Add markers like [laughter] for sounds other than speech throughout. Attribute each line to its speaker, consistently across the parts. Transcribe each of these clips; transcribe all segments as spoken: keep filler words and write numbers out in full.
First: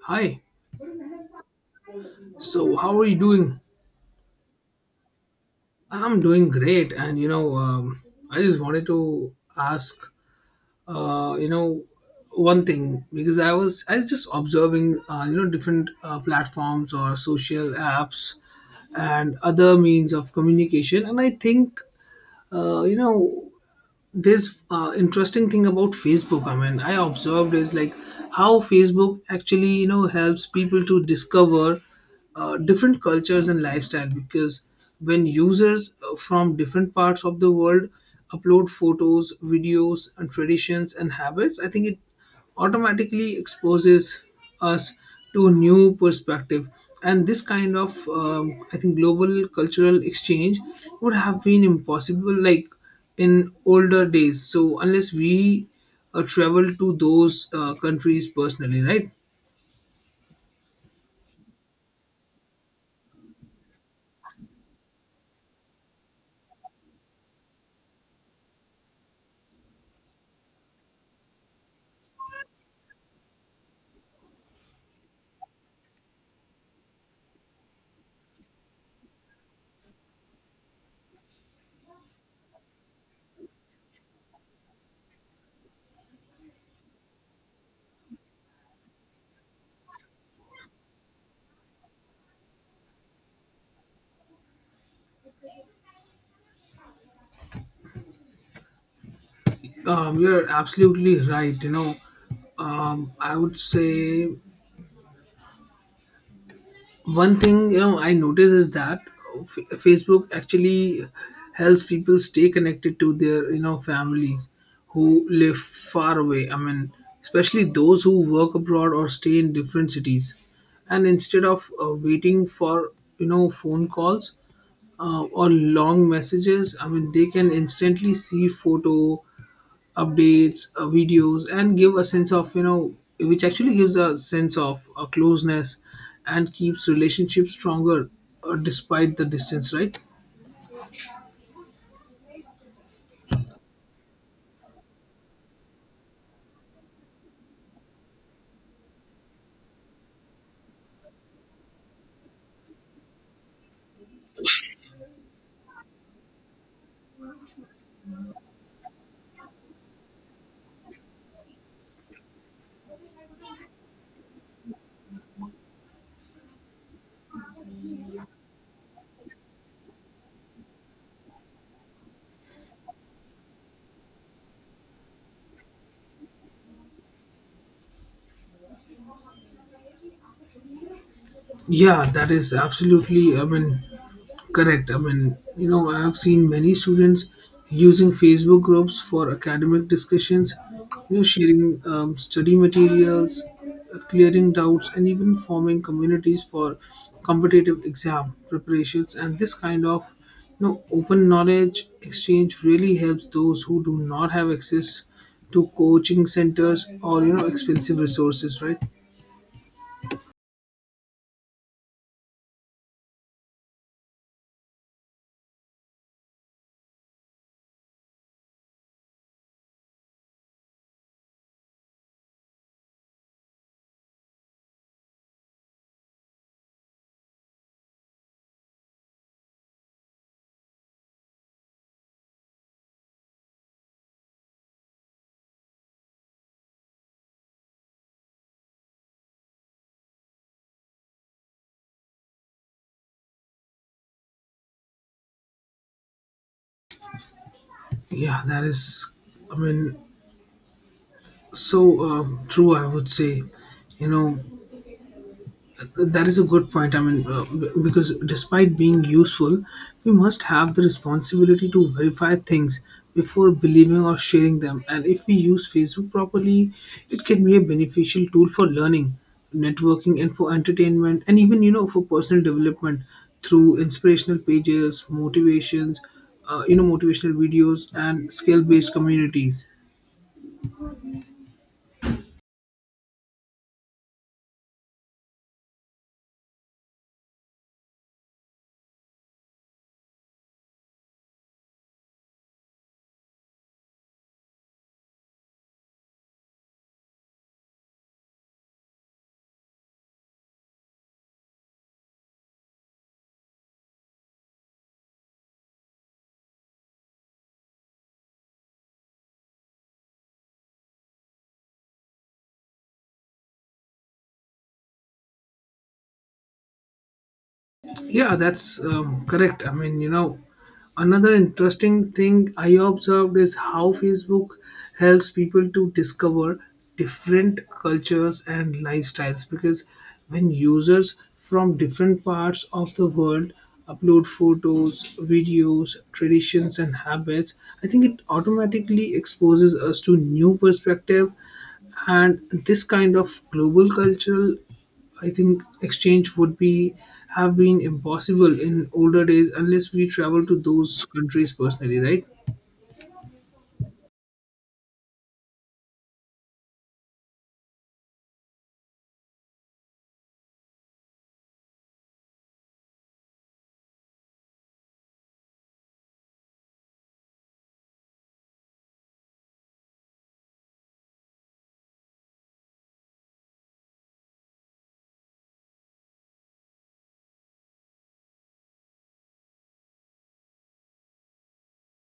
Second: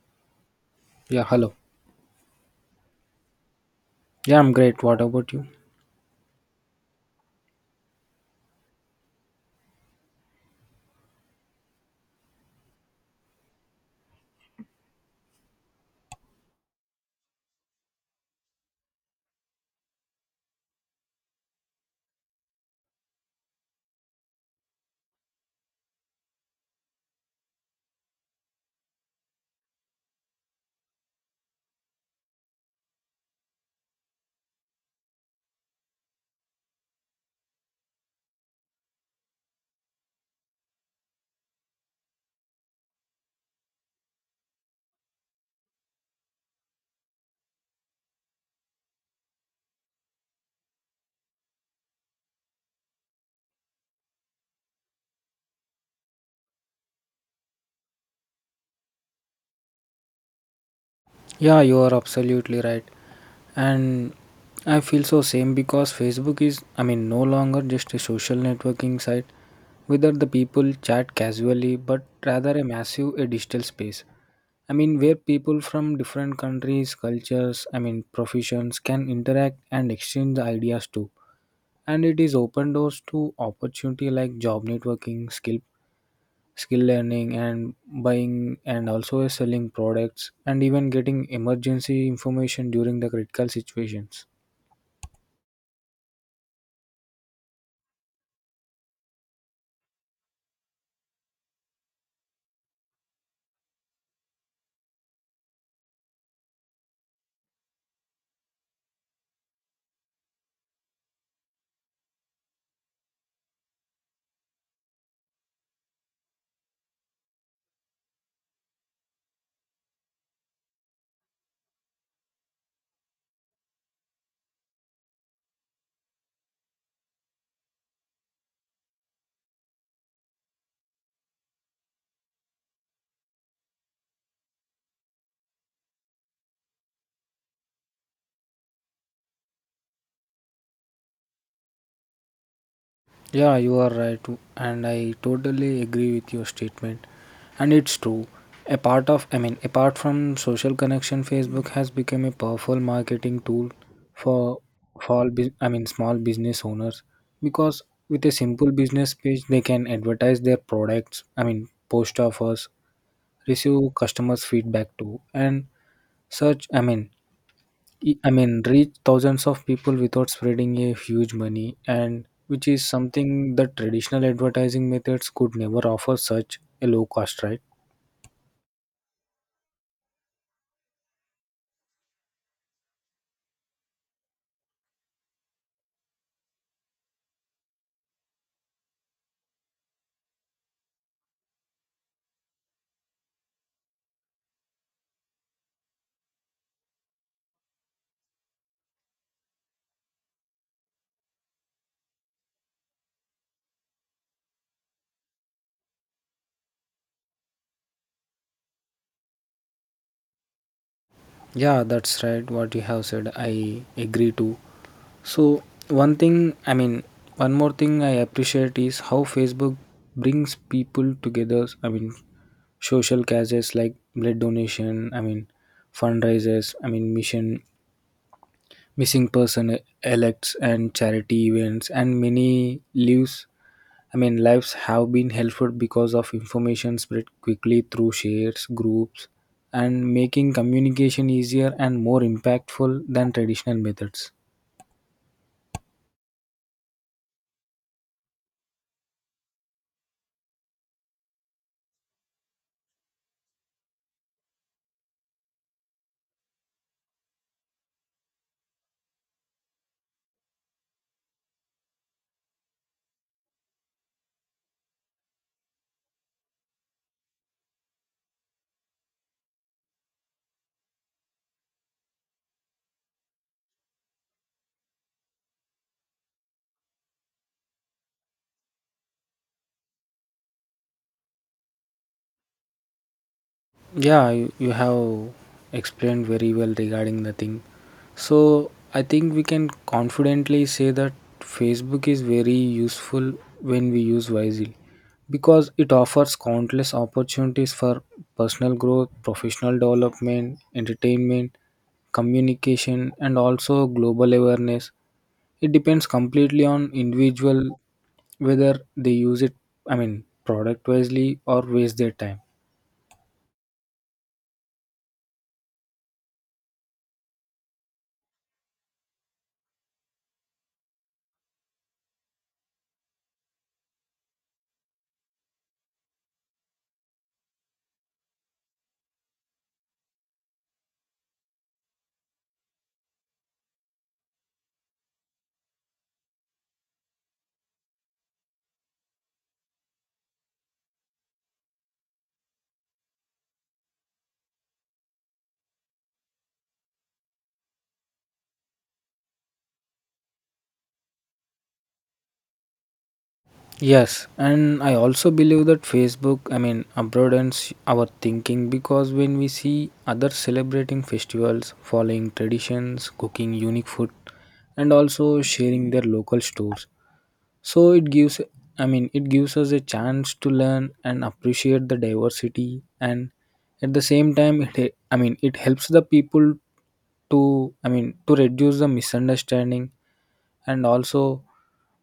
Speaker 1: Hi.
Speaker 2: Yeah, hello.
Speaker 1: So, how are you doing?
Speaker 2: Yeah, I'm great. What about you?
Speaker 1: I'm doing great, and you know, um, I just wanted to ask, uh, you know, one thing because I was I was just observing, uh, you know, different uh, platforms or social apps and other means of communication, and I think, uh, you know, this uh, interesting thing about Facebook, i mean I observed is like how Facebook actually, you know helps people to discover uh, different cultures and lifestyle, because when users, uh, from different parts of the world, upload photos, videos, and traditions and habits, I think it automatically exposes us to a new perspective. And this kind of, um, I think, global cultural exchange would have been impossible, like, in older days, so unless we uh, travel to those uh, countries personally, right?
Speaker 2: Yeah, you are absolutely right. And I feel so same because Facebook is, I mean, no longer just a social networking site whether the people chat casually, but rather a massive a digital space. I mean, where people from different countries, cultures, I mean, professions can interact and exchange the ideas too. And it is open doors to opportunity like job networking, skill skill learning and buying and also selling products and even getting emergency information during the critical situations.
Speaker 1: Um, you're absolutely right, you know um, i would say one thing, you know I notice is that F- facebook actually helps people stay connected to their, you know families who live far away, I mean especially those who work abroad or stay in different cities. And instead of uh, waiting for, you know phone calls, uh, or long messages, I mean they can instantly see photo updates, uh, videos, and give a sense of, you know, which actually gives a sense of uh, closeness and keeps relationships stronger uh, despite the distance, right?
Speaker 2: Yeah, you are right, and I totally agree with your statement, and it's true. A part of I mean Apart from social connection, Facebook has become a powerful marketing tool for for all bus- i mean small business owners, because with a simple business page they can advertise their products, I mean, post offers, receive customers feedback too, and such, I mean, e- I mean, reach thousands of people without spreading a huge money, and which is something that traditional advertising methods could never offer such a low cost, right?
Speaker 1: Yeah, that is absolutely, I mean, correct. I mean, you know, I have seen many students using Facebook groups for academic discussions, you know, sharing um, study materials, clearing doubts, and even forming communities for competitive exam preparations. And this kind of, you know, open knowledge exchange really helps those who do not have access to coaching centers or, you know, expensive resources, right?
Speaker 2: Yeah, that's right. What you have said, I agree too. So, one thing, I mean, one more thing I appreciate is how Facebook brings people together. I mean, social causes like blood donation, I mean, fundraisers, I mean, mission missing person elects and charity events, and many lives I mean lives have been helpful because of information spread quickly through shares groups, and making communication easier and more impactful than traditional methods.
Speaker 1: Yeah, that is, I mean, so um, true, I would say. You know, that is a good point. I mean, uh, b- because despite being useful, we must have the responsibility to verify things before believing or sharing them. And if we use Facebook properly, it can be a beneficial tool for learning, networking, and for entertainment, and even, you know, for personal development through inspirational pages, motivations, uh, you know, motivational videos, and skill based communities.
Speaker 2: Yeah, you, you have explained very well regarding the thing. So, I think we can confidently say that Facebook is very useful when we use wisely, because it offers countless opportunities for personal growth, professional development, entertainment, communication, and also global awareness. It depends completely on individual whether they use it, I mean, product wisely or waste their time.
Speaker 1: Yeah, that's um, correct. I mean, you know, another interesting thing I observed is how Facebook helps people to discover different cultures and lifestyles, because when users from different parts of the world upload photos, videos, traditions, and habits, I think it automatically exposes us to new perspective. And this kind of global cultural, I think, exchange would be have been impossible in older days unless we travel to those countries personally, right?
Speaker 2: Yes, and I also believe that Facebook, I mean, broadens our thinking, because when we see others celebrating festivals, following traditions, cooking unique food, and also sharing their local stores, so it gives, I mean, it gives us a chance to learn and appreciate the diversity, and at the same time, it, I mean, it helps the people to, I mean, to reduce the misunderstanding, and also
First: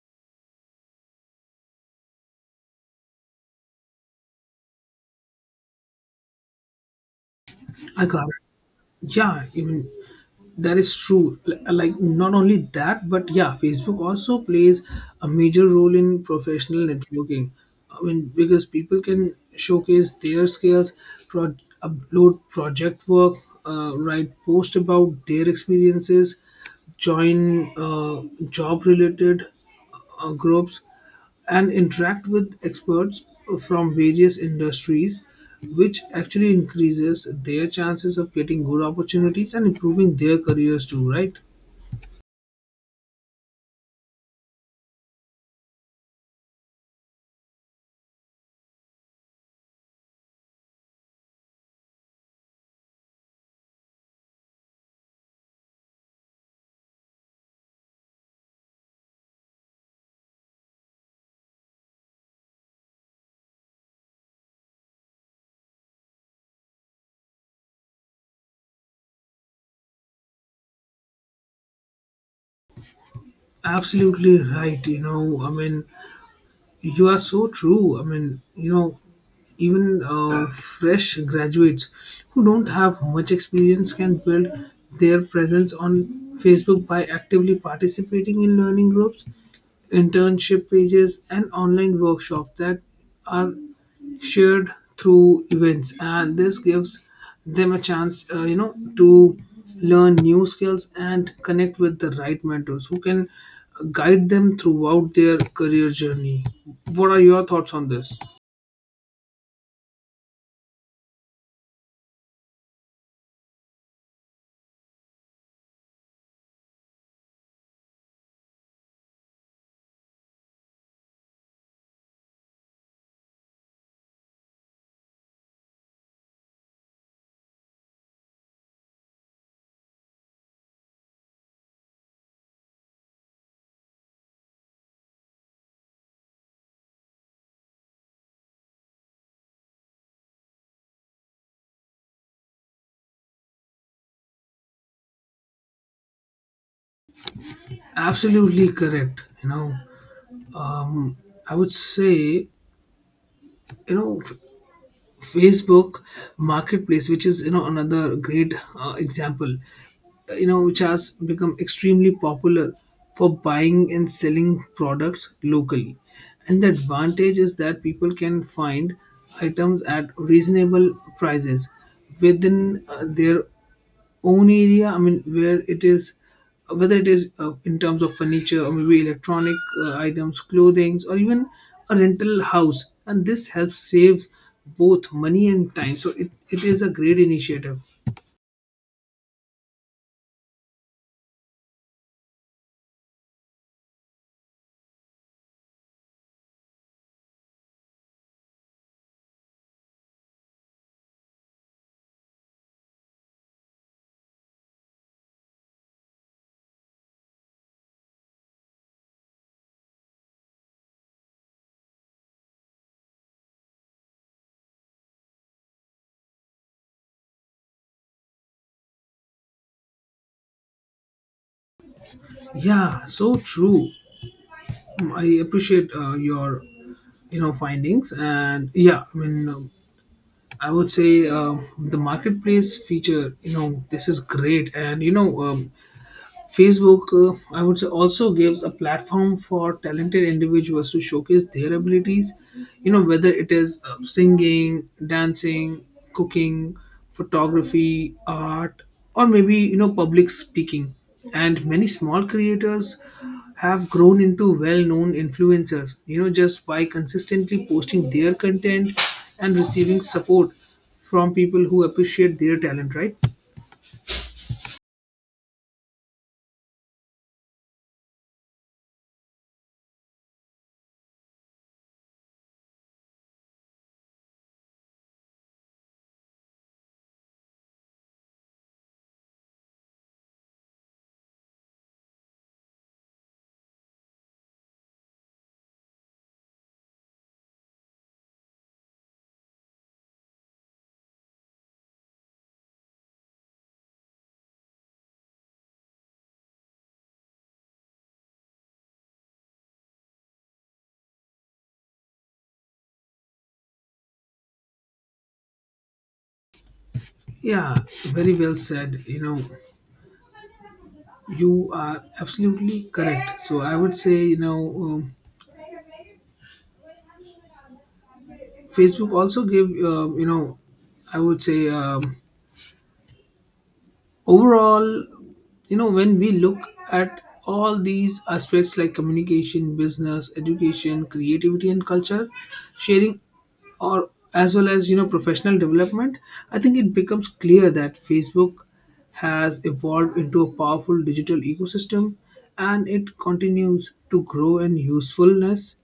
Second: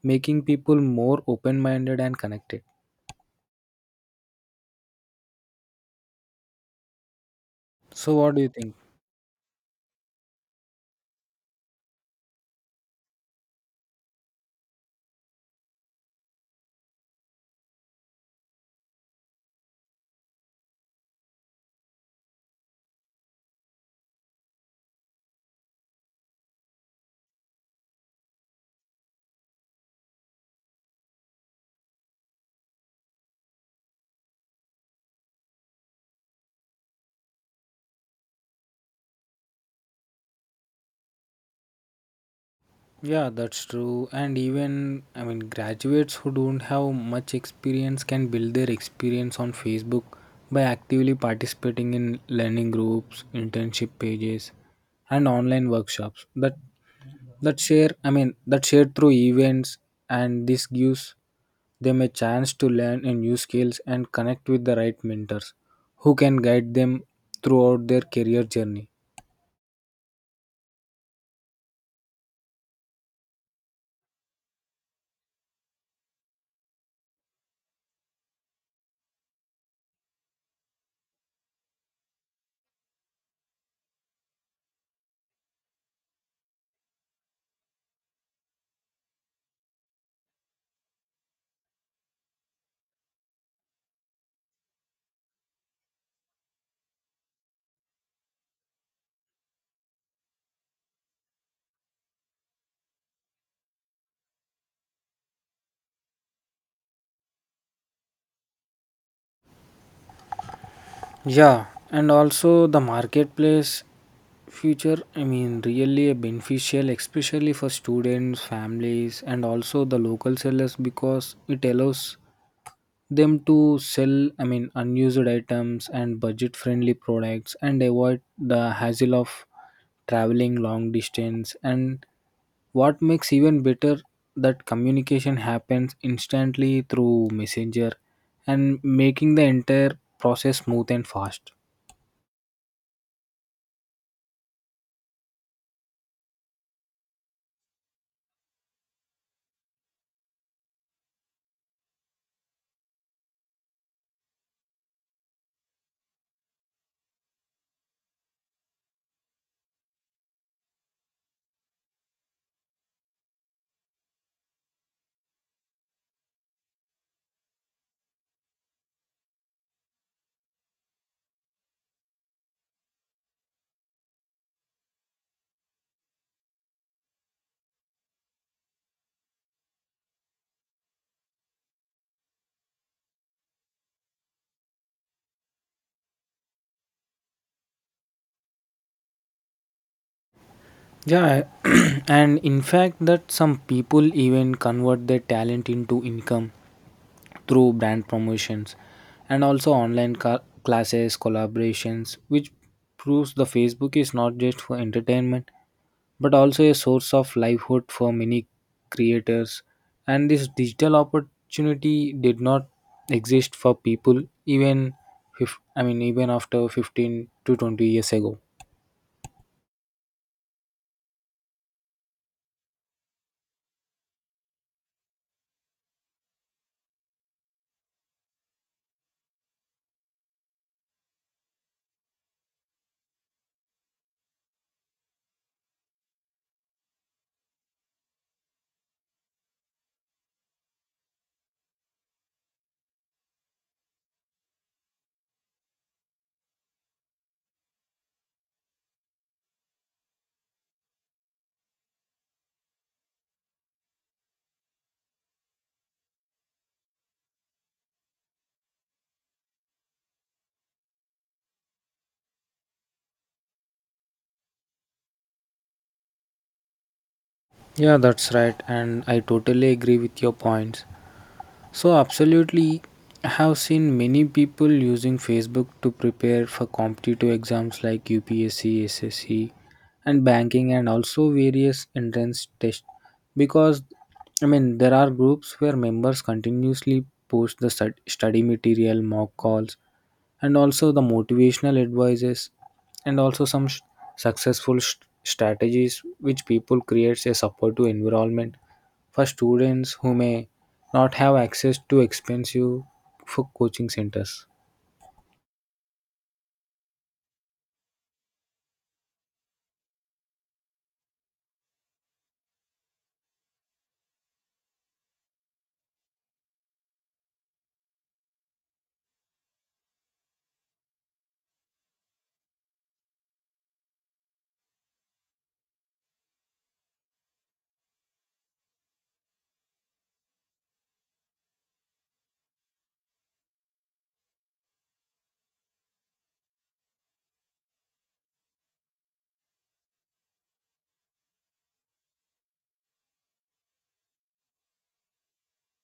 Speaker 2: making people more open-minded and connected.
Speaker 1: I
Speaker 2: So
Speaker 1: can't.
Speaker 2: what do you think?
Speaker 1: Yeah, even that is true. Li- Like not only that, but yeah, Facebook also plays a major role in professional networking. I mean, because people can showcase their skills, pro- upload project work, uh, write post about their experiences, join uh, job related uh, groups and interact with experts from various industries, which actually increases their chances of getting good opportunities and improving their careers too, right?
Speaker 2: Yeah, that's true. And even I mean graduates who don't have much experience can build their experience on Facebook by actively participating in learning groups, internship pages, and online workshops that that share I mean that share through events, and this gives them a chance to learn a new skills and connect with the right mentors who can guide them throughout their career journey.
Speaker 1: Absolutely right. You know, I mean, you are so true. I mean, you know, even uh, fresh graduates who don't have much experience can build their presence on Facebook by actively participating in learning groups, internship pages, and online workshops that are shared through events. And this gives them a chance, uh, you know, to learn new skills and connect with the right mentors who can guide them throughout their career journey. What are your thoughts on this?
Speaker 2: Yeah, and also the marketplace future, I mean, really a beneficial, especially for students, families, and also the local sellers, because it allows them to sell, I mean, unused items and budget friendly products and avoid the hassle of traveling long distance. And what makes even better that communication happens instantly through messenger, and making the entire process smooth and fast.
Speaker 1: Absolutely correct. You know, um, I would say, you know, F- Facebook Marketplace, which is, you know, another great uh, example. You know, which has become extremely popular for buying and selling products locally. And the advantage is that people can find items at reasonable prices within uh, their own area, I mean, where it is, whether it is uh, in terms of furniture or maybe electronic uh, items, clothing, or even a rental house. And this helps saves both money and time. So it, it is a great initiative.
Speaker 2: Yeah, [clears throat] and in fact, that some people even convert their talent into income through brand promotions and also online ca- classes, collaborations, which proves the Facebook is not just for entertainment but also a source of livelihood for many creators. And this digital opportunity did not exist for people even if I mean even after fifteen to twenty years ago.
Speaker 1: Yeah, so true. Um, I appreciate uh, your, you know, findings. And yeah, I mean, um, I would say uh, the marketplace feature, you know, this is great. And you know, um, Facebook, uh, I would say, also gives a platform for talented individuals to showcase their abilities. You know, whether it is uh, singing, dancing, cooking, photography, art, or maybe, you know, public speaking. And many small creators have grown into well known influencers, you know, just by consistently posting their content and receiving support from people who appreciate their talent, right?
Speaker 2: Yeah, that's right, and I totally agree with your points. So, absolutely, I have seen many people using Facebook to prepare for competitive exams like U P S C, S S C, and banking, and also various entrance tests. Because, I mean, there are groups where members continuously post the stud- study material, mock calls, and also the motivational advices, and also some sh- successful sh- strategies, which people creates a supportive environment for students who may not have access to expensive for coaching centers.
Speaker 1: Yeah, very well said. You know, you are absolutely correct. So I would say, you know, um, Facebook also give, uh, you know I would say, um, overall, you know, when we look at all these aspects like communication, business, education, creativity, and culture, sharing, or as well as, you know, professional development, I think it becomes clear that Facebook has evolved into a powerful digital ecosystem. And it continues to grow in usefulness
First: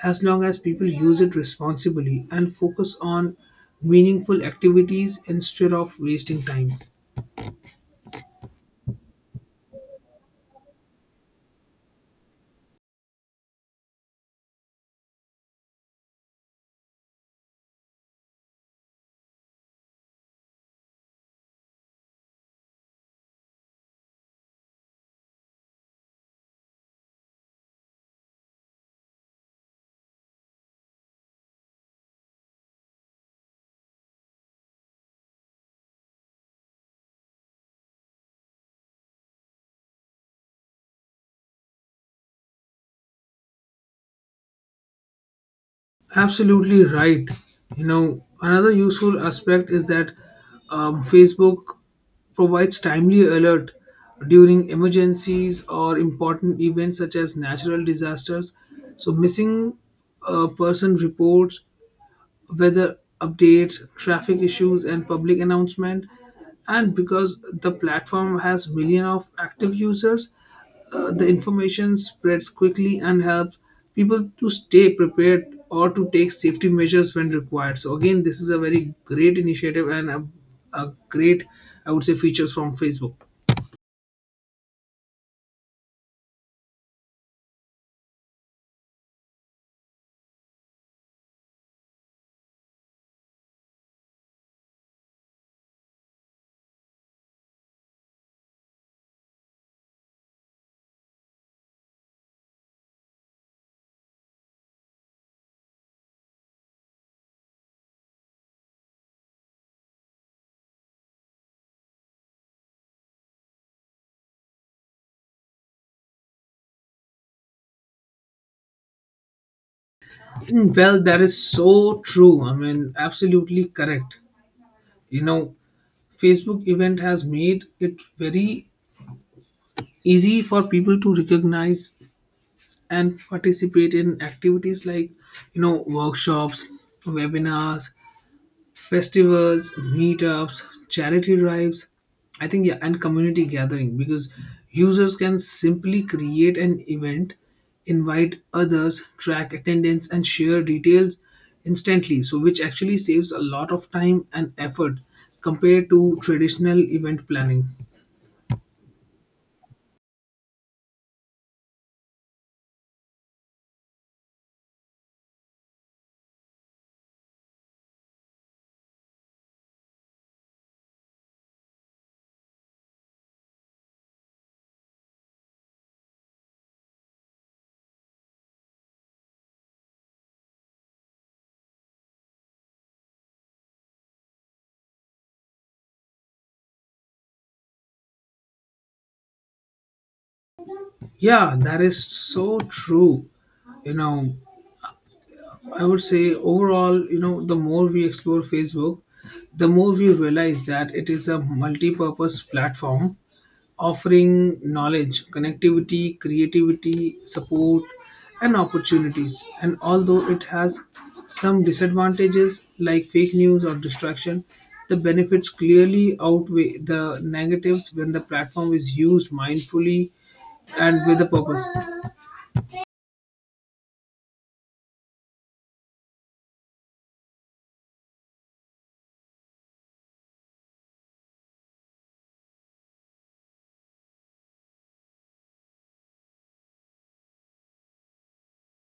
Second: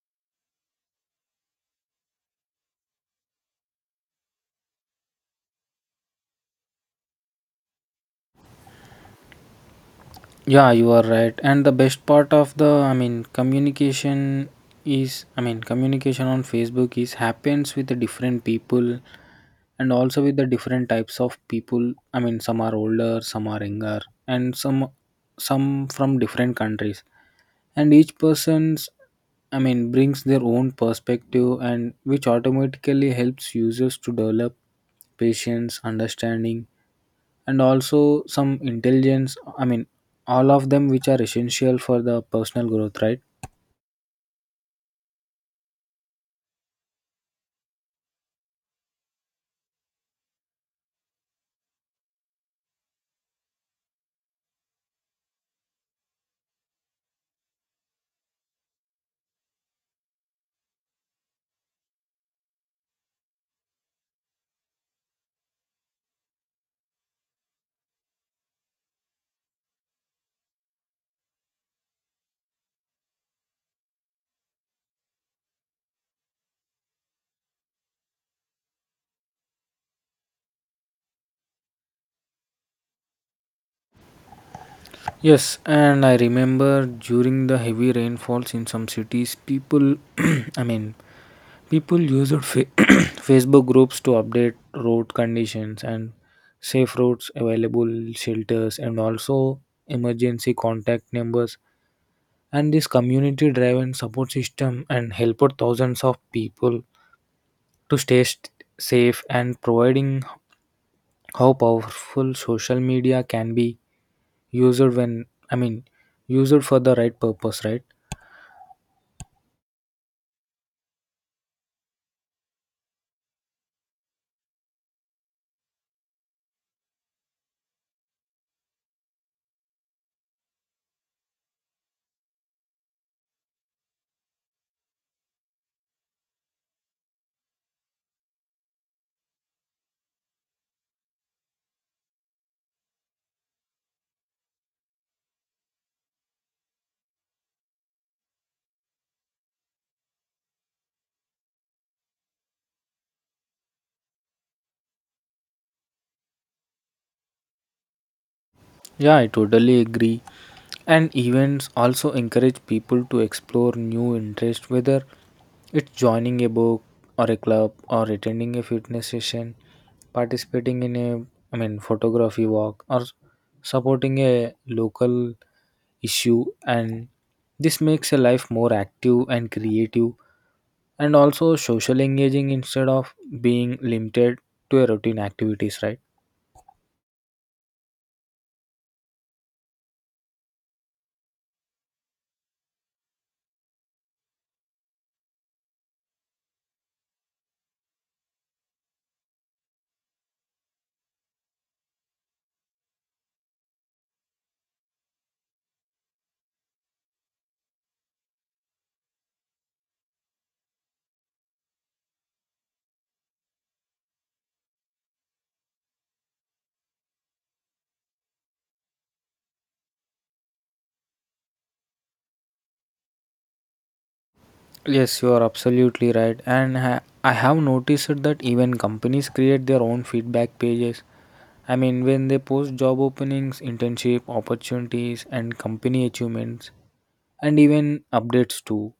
Speaker 1: as long as people use it responsibly and focus on meaningful activities instead of wasting time.
Speaker 2: Yeah, you are right, and the best part of the I mean communication is I mean communication on Facebook is happens with the different people, and also with the different types of people, I mean, some are older, some are younger, and some some from different countries, and each person's, I mean, brings their own perspective, and which automatically helps users to develop patience, understanding, and also some intelligence, I mean, all of them, which are essential for the personal growth, right?
Speaker 1: Absolutely right. You know, another useful aspect is that um, Facebook provides timely alert during emergencies or important events such as natural disasters. So, missing uh, person reports, weather updates, traffic issues, and public announcement. And because the platform has millions of active users, uh, the information spreads quickly and helps people to stay prepared or to take safety measures when required. So again, this is a very great initiative and a, a great, I would say, features from Facebook.
Speaker 2: Yes, and I remember during the heavy rainfalls in some cities people [clears throat] I mean people used fa- [clears throat] Facebook groups to update road conditions, and safe roads, available shelters, and also emergency contact numbers, and this community driven support system and helped thousands of people to stay st- safe, and providing how powerful social media can be used when I mean used for the right purpose, right?
Speaker 1: Mm, well, that is so true. I mean, absolutely correct. You know, Facebook event has made it very easy for people to recognize and participate in activities like, you know, workshops, webinars, festivals, meetups, charity drives, I think, yeah, and community gathering. Because users can simply create an event, invite others, track attendance, and share details instantly, so which actually saves a lot of time and effort compared to traditional event planning.
Speaker 2: Yeah, I totally agree, and events also encourage people to explore new interests whether it's joining a book or a club, or attending a fitness session, participating in a, I mean, photography walk, or supporting a local issue, and this makes a life more active and creative, and also social engaging instead of being limited to a routine activities, right?
Speaker 1: Yeah, that is so true. You know, I would say overall, you know, the more we explore Facebook, the more we realize that it is a multi purpose platform offering knowledge, connectivity, creativity, support, and opportunities. And although it has some disadvantages like fake news or distraction, the benefits clearly outweigh the negatives when the platform is used mindfully and with a purpose.
Speaker 2: Yes, you are absolutely right, and ha- I have noticed that even companies create their own feedback pages, I mean, when they post job openings, internship opportunities and company achievements, and even updates too,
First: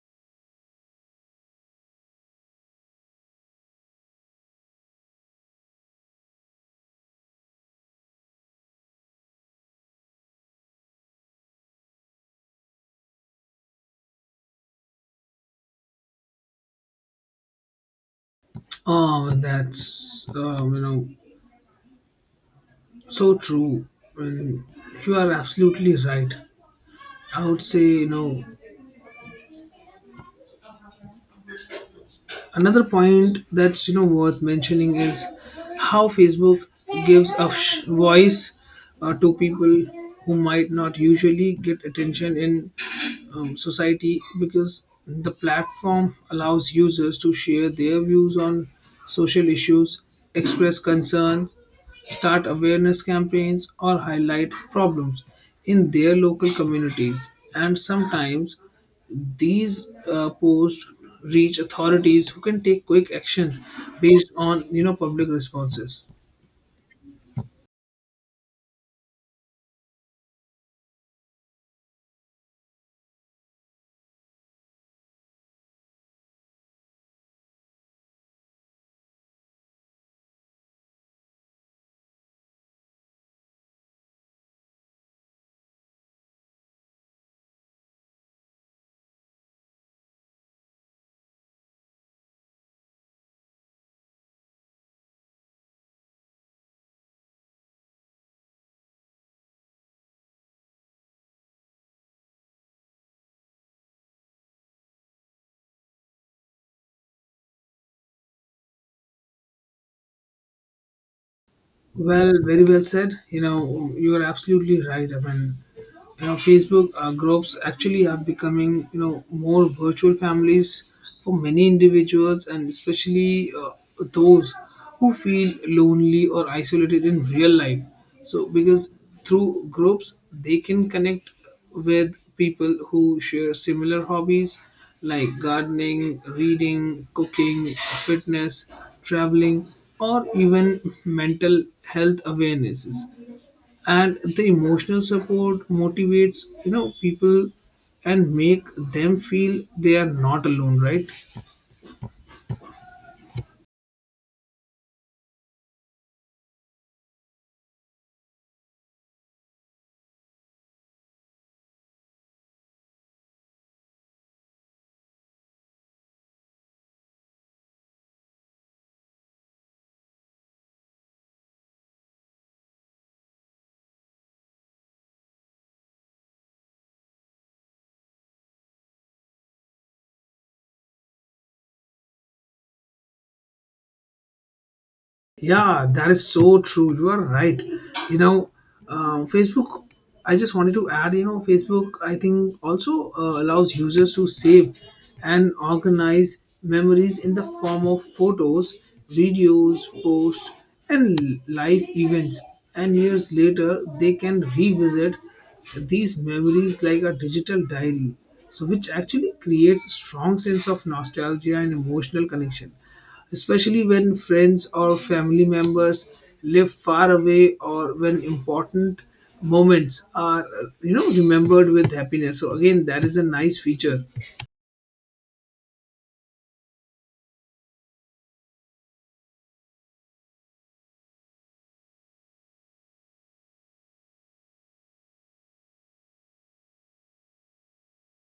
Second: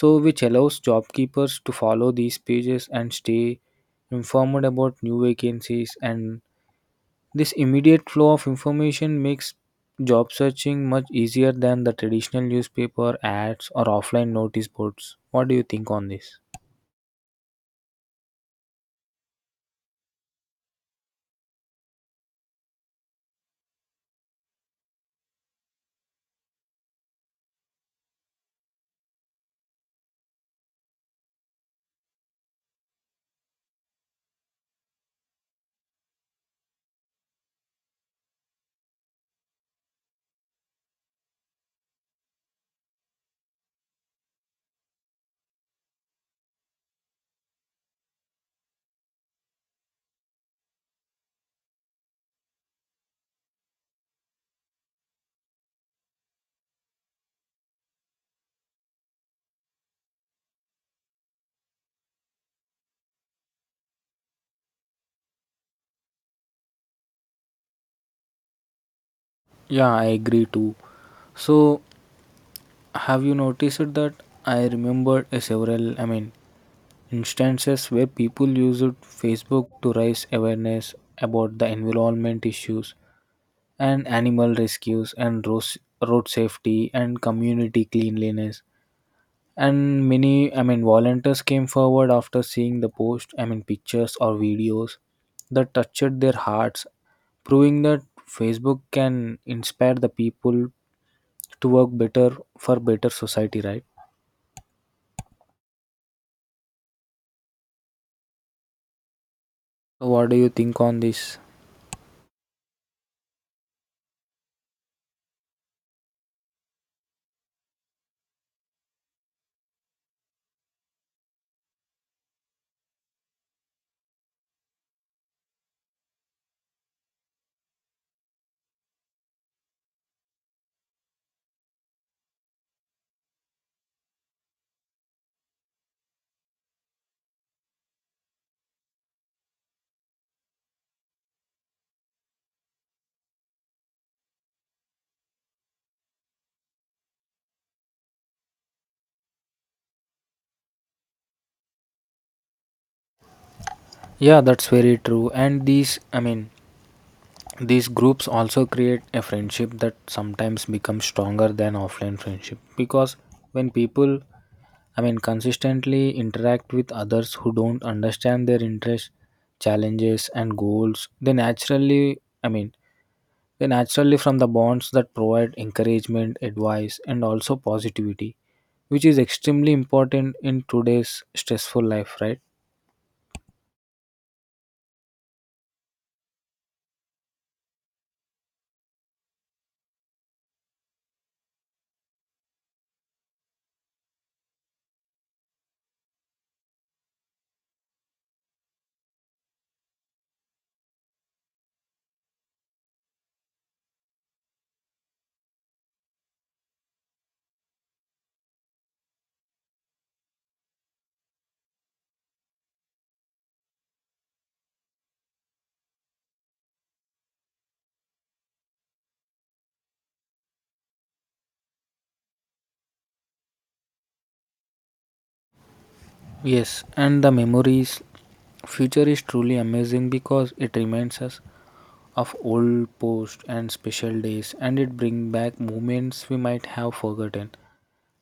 Speaker 2: so which allows job keepers to follow these pages and stay informed about new vacancies. And this immediate flow of information makes job searching much easier than the traditional newspaper ads or offline notice boards. What do you think on this?
Speaker 1: Oh, that's um, you know so true. Well, you are absolutely right. I would say, you know, another point that's, you know, worth mentioning is how Facebook gives a sh- voice uh, to people who might not usually get attention in um, society, because the platform allows users to share their views on social issues, express concerns, start awareness campaigns, or highlight problems in their local communities. And sometimes these uh, posts reach authorities who can take quick action based on, you know, public responses.
Speaker 2: Yeah, I agree too. So, have you noticed that I remembered a several, I mean, instances where people used Facebook to raise awareness about the environment issues, and animal rescues, and road, road safety and community cleanliness. And many I mean volunteers came forward after seeing the post, I mean, pictures or videos that touched their hearts, proving that Facebook can inspire the people to work better for better society, right? So what do you think on this?
Speaker 1: Well, very well said. You know, you are absolutely right. I mean, you know, Facebook uh, groups actually are becoming, you know, more virtual families for many individuals, and especially uh, those who feel lonely or isolated in real life. So, because through groups, they can connect with people who share similar hobbies like gardening, reading, cooking, fitness, traveling, or even mental health awarenesses. And the emotional support motivates, you know, people and make them feel they are not alone, right?
Speaker 2: Yeah, that's very true. And these, I mean, these groups also create a friendship that sometimes becomes stronger than offline friendship, because when people, I mean, consistently interact with others who don't understand their interests, challenges, and goals, they naturally, I mean, they naturally from the bonds that provide encouragement, advice, and also positivity, which is extremely important in today's stressful life, right?
Speaker 1: Yeah, that is so true. You are right. You know, um, Facebook, I just wanted to add, you know, Facebook, I think, also uh, allows users to save and organize memories in the form of photos, videos, posts, and l- live events. And years later, they can revisit these memories like a digital diary. So, which actually creates a strong sense of nostalgia and emotional connection, especially when friends or family members live far away, or when important moments are you know remembered with happiness. So again, that is a nice feature.
Speaker 2: Yes, and the memories future is truly amazing, because it reminds us of old posts and special days, and it brings back moments we might have forgotten.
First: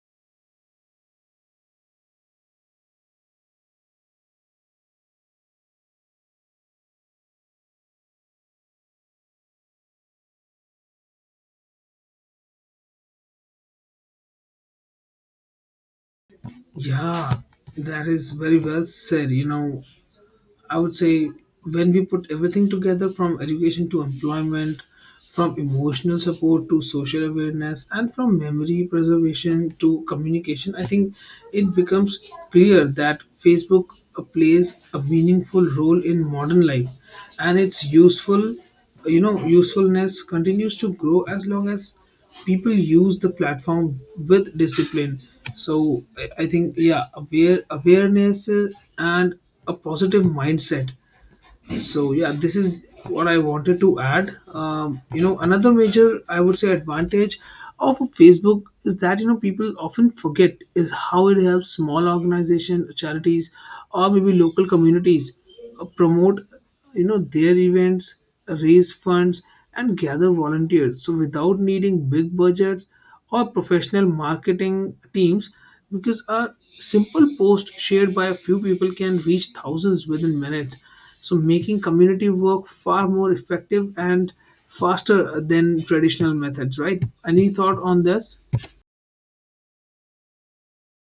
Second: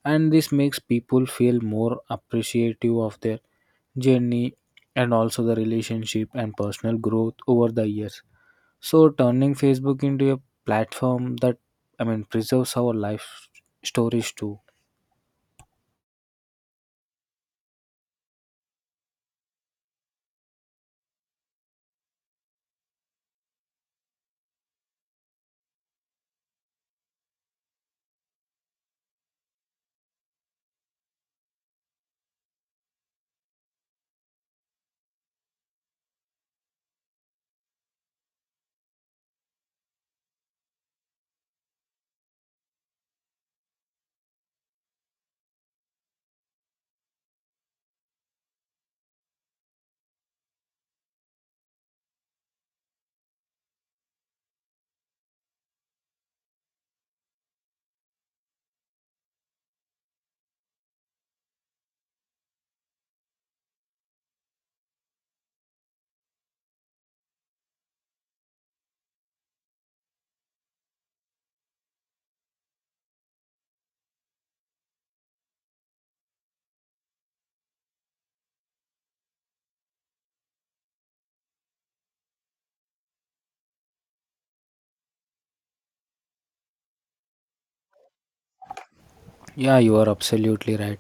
Speaker 2: And this makes people feel more appreciative of their journey, and also the relationship and personal growth over the years. So turning Facebook into a platform that I mean preserves our life stories too.
Speaker 1: Yeah, that is very well said. you know I would say, when we put everything together, from education to employment, from emotional support to social awareness, and from memory preservation to communication, I think it becomes clear that Facebook plays a meaningful role in modern life, and its useful you know usefulness continues to grow as long as people use the platform with discipline. So i I think, yeah, aware awareness uh, and a positive mindset. So yeah, this is what I wanted to add. Um, you know, another major, I would say, advantage of a Facebook is that, you know, people often forget, is how it helps small organizations, charities, or maybe local communities uh, promote, you know, their events, raise funds, and gather volunteers, so without needing big budgets or professional marketing teams, because a simple post shared by a few people can reach thousands within minutes, so making community work far more effective and faster than traditional methods, right? Any thought on this?
Speaker 2: Yeah, you are absolutely right.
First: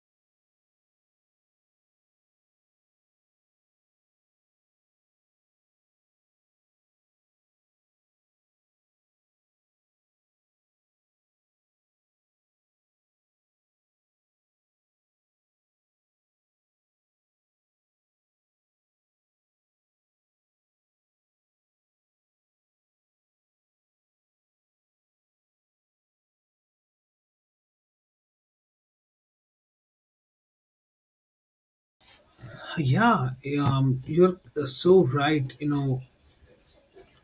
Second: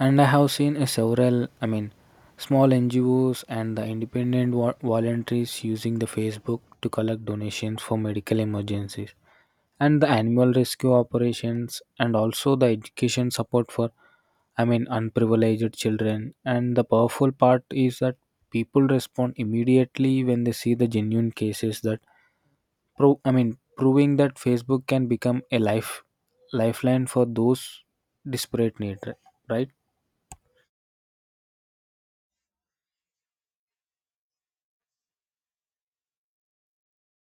Speaker 2: And I have seen a several, I mean, small N G Os and the independent vo- volunteers using the Facebook to collect donations for medical emergencies, and the animal rescue operations, and also the education support for, I mean, unprivileged children. And the powerful part is that people respond immediately when they see the genuine cases that Pro- I mean, proving that Facebook can become a life lifeline for those desperate need, ri- right?
Speaker 1: Yeah. Um, you're so right. You know,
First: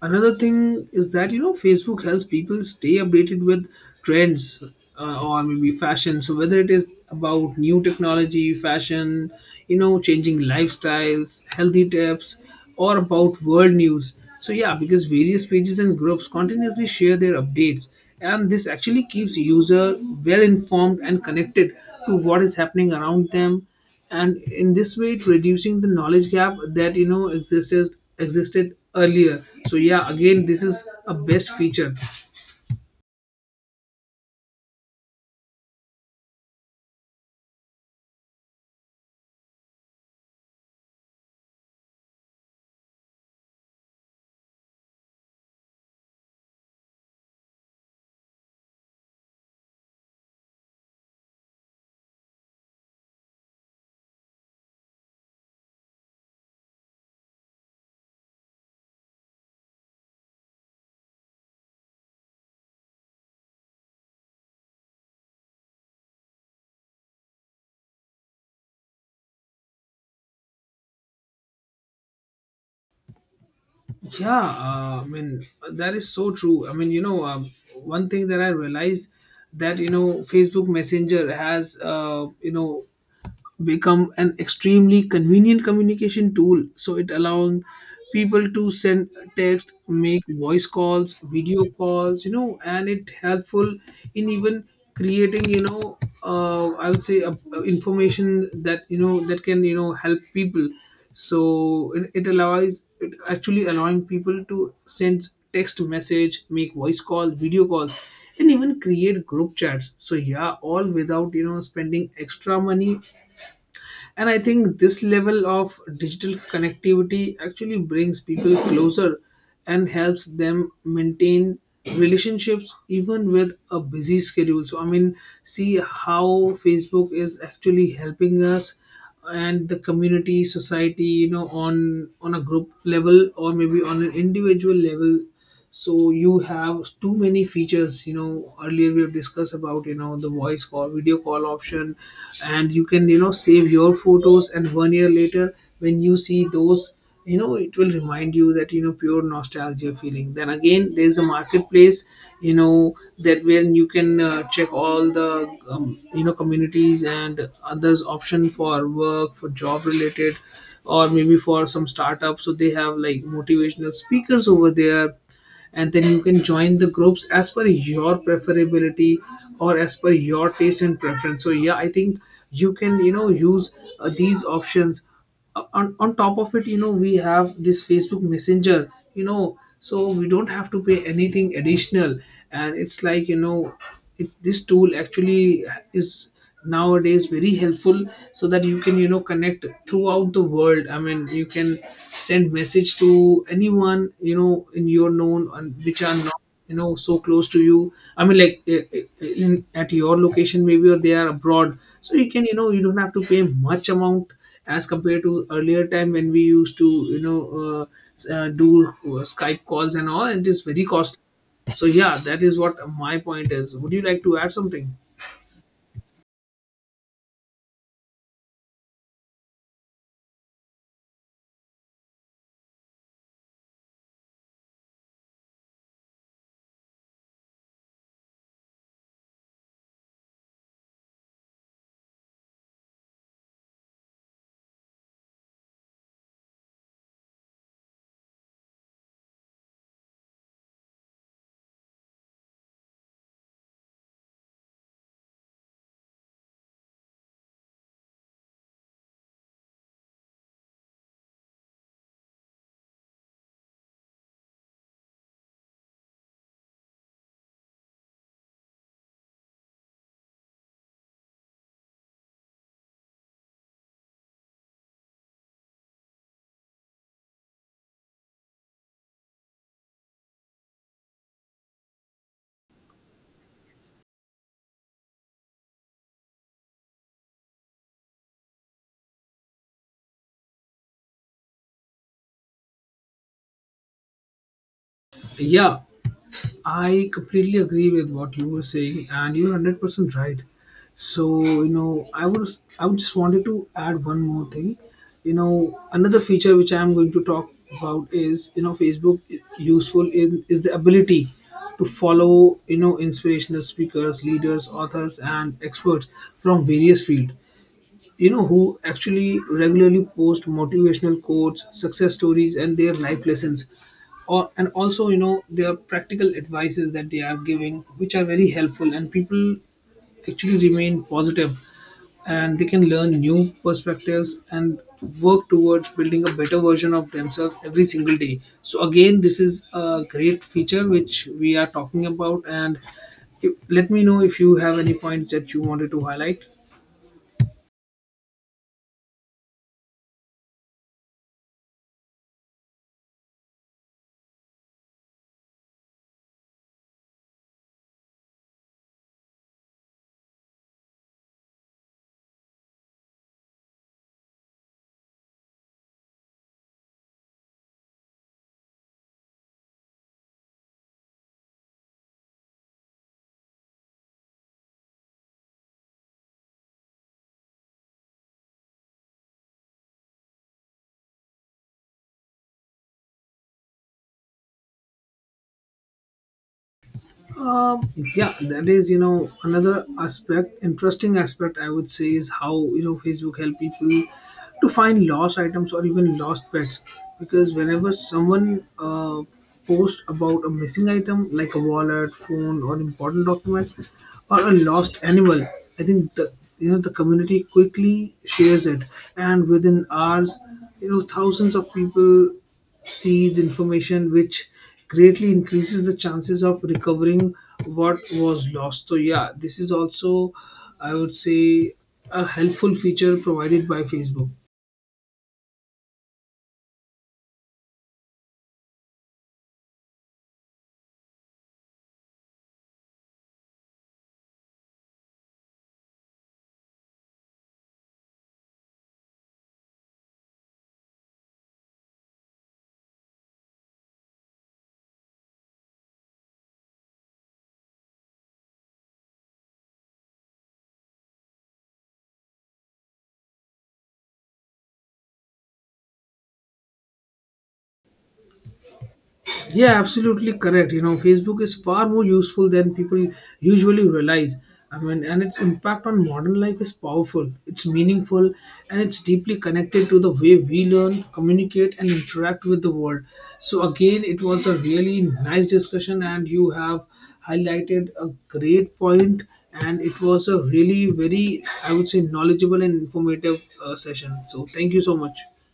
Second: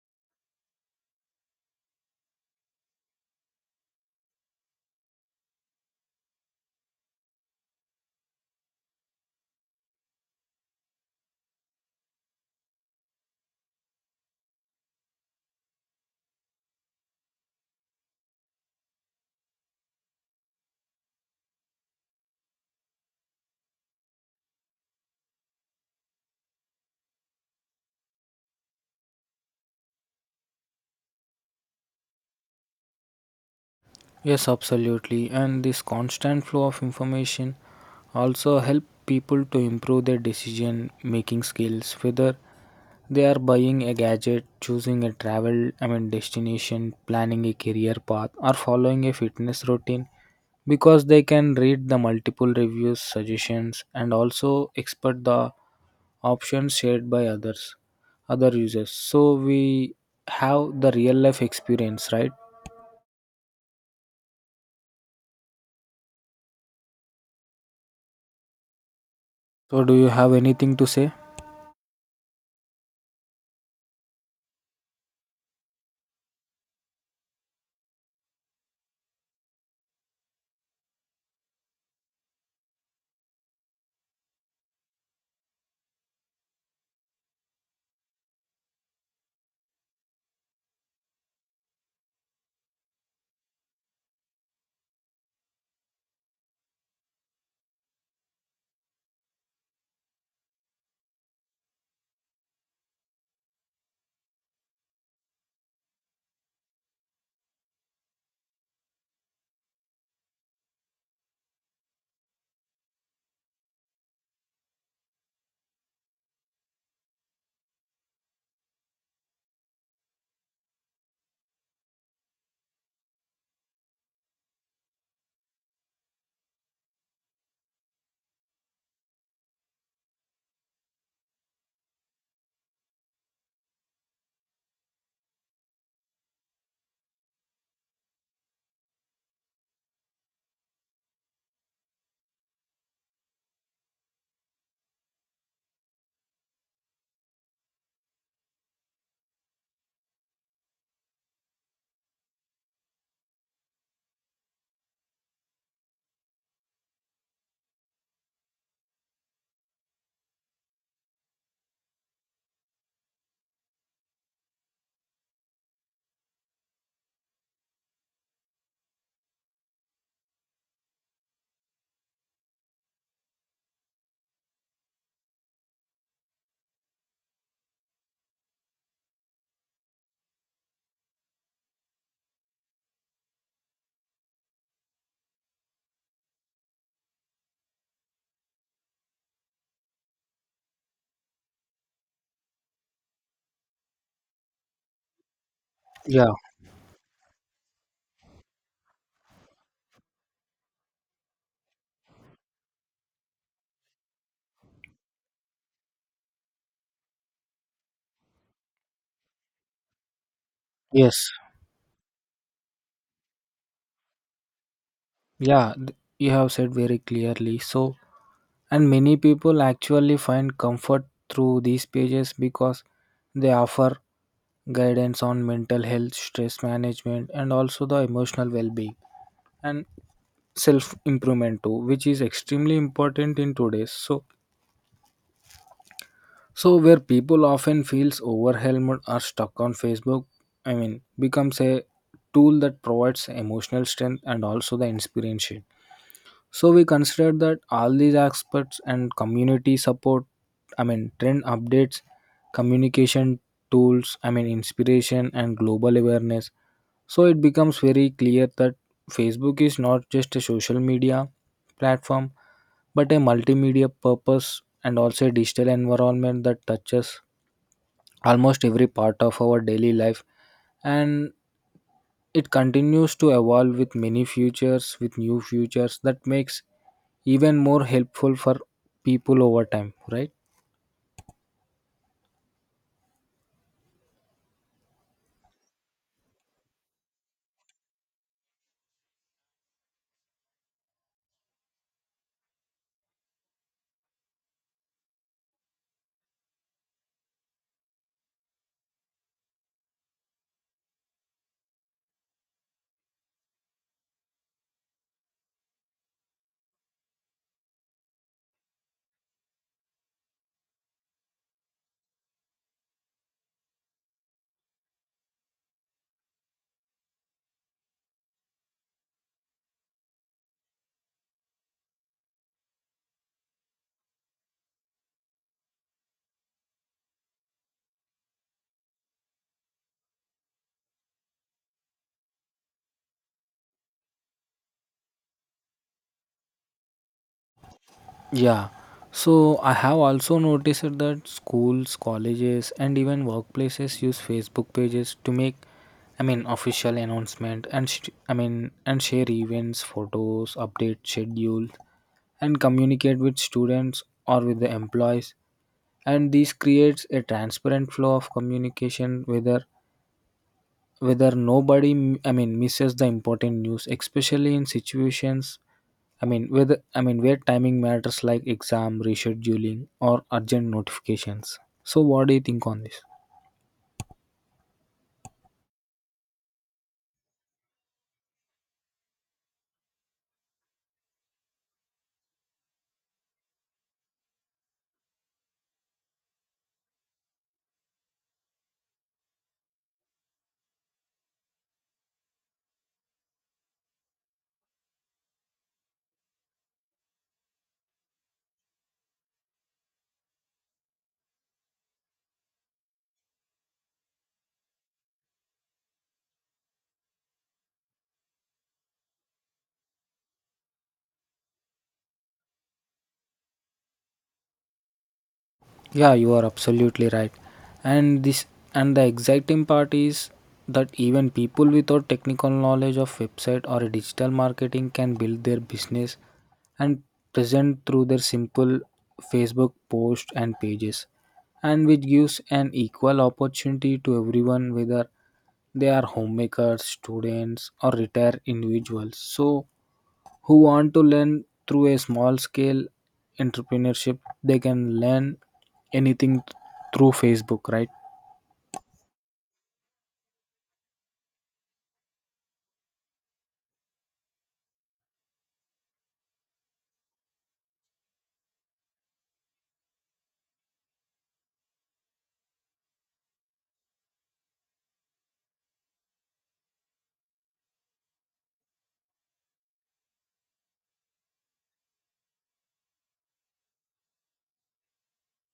Speaker 1: another thing is that, you know, Facebook helps people stay updated with trends, uh, or maybe fashion. So whether it is about new technology, fashion, you know, changing lifestyles, healthy tips, or about world news. So yeah, because various pages and groups continuously share their updates, and this actually keeps user well informed and connected to what is happening around them. And in this way, it reducing the knowledge gap that, you know, existed existed earlier. So yeah, again, this is a best feature.
Speaker 2: Yes, absolutely. And this constant flow of information also help people to improve their decision making skills, whether they are buying a gadget, choosing a travel, I mean, destination, planning a career path, or following a fitness routine, because they can read the multiple reviews, suggestions, and also expert the options shared by others other users, so we have the real life experience, right? So do you have anything to say?
Speaker 1: Yeah, uh, I mean, that is so true. I mean, you know, um, one thing that I realized, that you know, Facebook Messenger has, uh, you know become an extremely convenient communication tool. So it allowing people to send text, make voice calls, video calls, you know, and it helpful in even creating, you know, uh, I would say, uh, information that, you know, that can, you know, help people. So it, it allows it actually allowing people to send text message, make voice call, video calls, and even create group chats. So yeah, all without, you know, spending extra money. And I think this level of digital connectivity actually brings people closer and helps them maintain relationships even with a busy schedule. So, I mean, see how Facebook is actually helping us and the community society, you know, on on a group level, or maybe on an individual level. So you have too many features. You know, earlier we have discussed about, you know, the voice call, video call option, and you can, you know, save your photos, and one year later, when you see those, you know, it will remind you that, you know, pure nostalgia feeling. Then again, there's a marketplace, you know, that when you can uh, check all the um, you know, communities and others option for work, for job related, or maybe for some startups. So they have like motivational speakers over there, and then you can join the groups as per your preferability, or as per your taste and preference. So yeah, I think you can, you know, use uh, these options. Uh, on, on top of it, you know, we have this Facebook Messenger, you know, so we don't have to pay anything additional, and it's like, you know, it, this tool actually is nowadays very helpful, so that you can, you know, connect throughout the world. I mean, you can send message to anyone, you know, in your known and which are
Speaker 2: Yeah,
Speaker 1: not, you know, so close to you. I mean, like, eh, eh, eh, in, at your location maybe, or they are abroad. So you can, you know, you don't have to pay much amount as compared to earlier time, when we used to, you know, uh, s- uh, do uh, Skype calls and all, and it is very costly.
Speaker 2: yes,
Speaker 1: So yeah, that is what my point is. Would you like to add something?
Speaker 2: yeah, th- you have said very clearly. So, and many people actually find comfort through these pages, because they offer guidance on mental health, stress management, and also the emotional well-being and self improvement too, which is extremely important in today's so. So where people often feels overwhelmed or stuck on Facebook, I mean, becomes a tool that provides emotional strength and also the inspiration. So we consider that all these aspects and community support, I mean, trend updates, communication tools, I mean, inspiration and global awareness. So it becomes very clear that Facebook is not just a social media platform, but a multimedia purpose, and also a digital environment that touches almost every part of our daily life, and it continues to evolve with many futures, with new futures that makes even more helpful for people over time, right?
Speaker 1: Yeah, I completely agree with what you were saying, and you're hundred percent right. So you know, I was I would just wanted to add one more thing. You know, another feature which I am going to talk about is, you know, Facebook i- useful in is the ability to follow, you know, inspirational speakers, leaders, authors, and experts from various fields, you know, who actually regularly post motivational quotes, success stories, and their life lessons, or, and also, you know, their practical advices that they are giving, which are very helpful, and people actually remain positive, and they can learn new perspectives and work towards building a better version of themselves every single day. So again, this is a great feature which we are talking about. And if, let me know if you have any points that you wanted to highlight.
Speaker 2: Yeah, so I have also noticed that schools, colleges, and even workplaces use Facebook pages to make, I mean, official announcement and sh- i mean and share events, photos, update schedules, and communicate with students or with the employees, and this creates a transparent flow of communication, whether whether nobody m- i mean misses the important news, especially in situations, I mean, whether I mean where timing matters, like exam rescheduling or urgent notifications. So what do you think on this?
Speaker 1: Um, yeah, that is, you know, another aspect, interesting aspect, I would say, is how, you know, Facebook help people to find lost items or even lost pets. Because whenever someone uh, posts about a missing item like a wallet, phone, or important documents, or a lost animal, I think the you know the community quickly shares it, and within hours, you know, thousands of people seed information, which greatly increases the chances of recovering what was lost. So yeah, this is also, I would say, a helpful feature provided by Facebook.
Speaker 2: Yeah, you are absolutely right. And this and the exciting part is that even people without technical knowledge of website or digital marketing can build their business and present through their simple Facebook post and pages, and which gives an equal opportunity to everyone, whether they are homemakers, students or retired individuals. So who want to learn through a small scale entrepreneurship they can learn anything through Facebook, right?
Speaker 1: Yeah, absolutely correct. You know, Facebook is far more useful than people usually realize. I mean, and its impact on modern life is powerful, it's meaningful, and it's deeply connected to the way we learn, communicate, and interact with the world. So again, it was a really nice discussion, and you have highlighted a great point, and it was a really very, I would say, knowledgeable and informative uh, session. So thank you so much.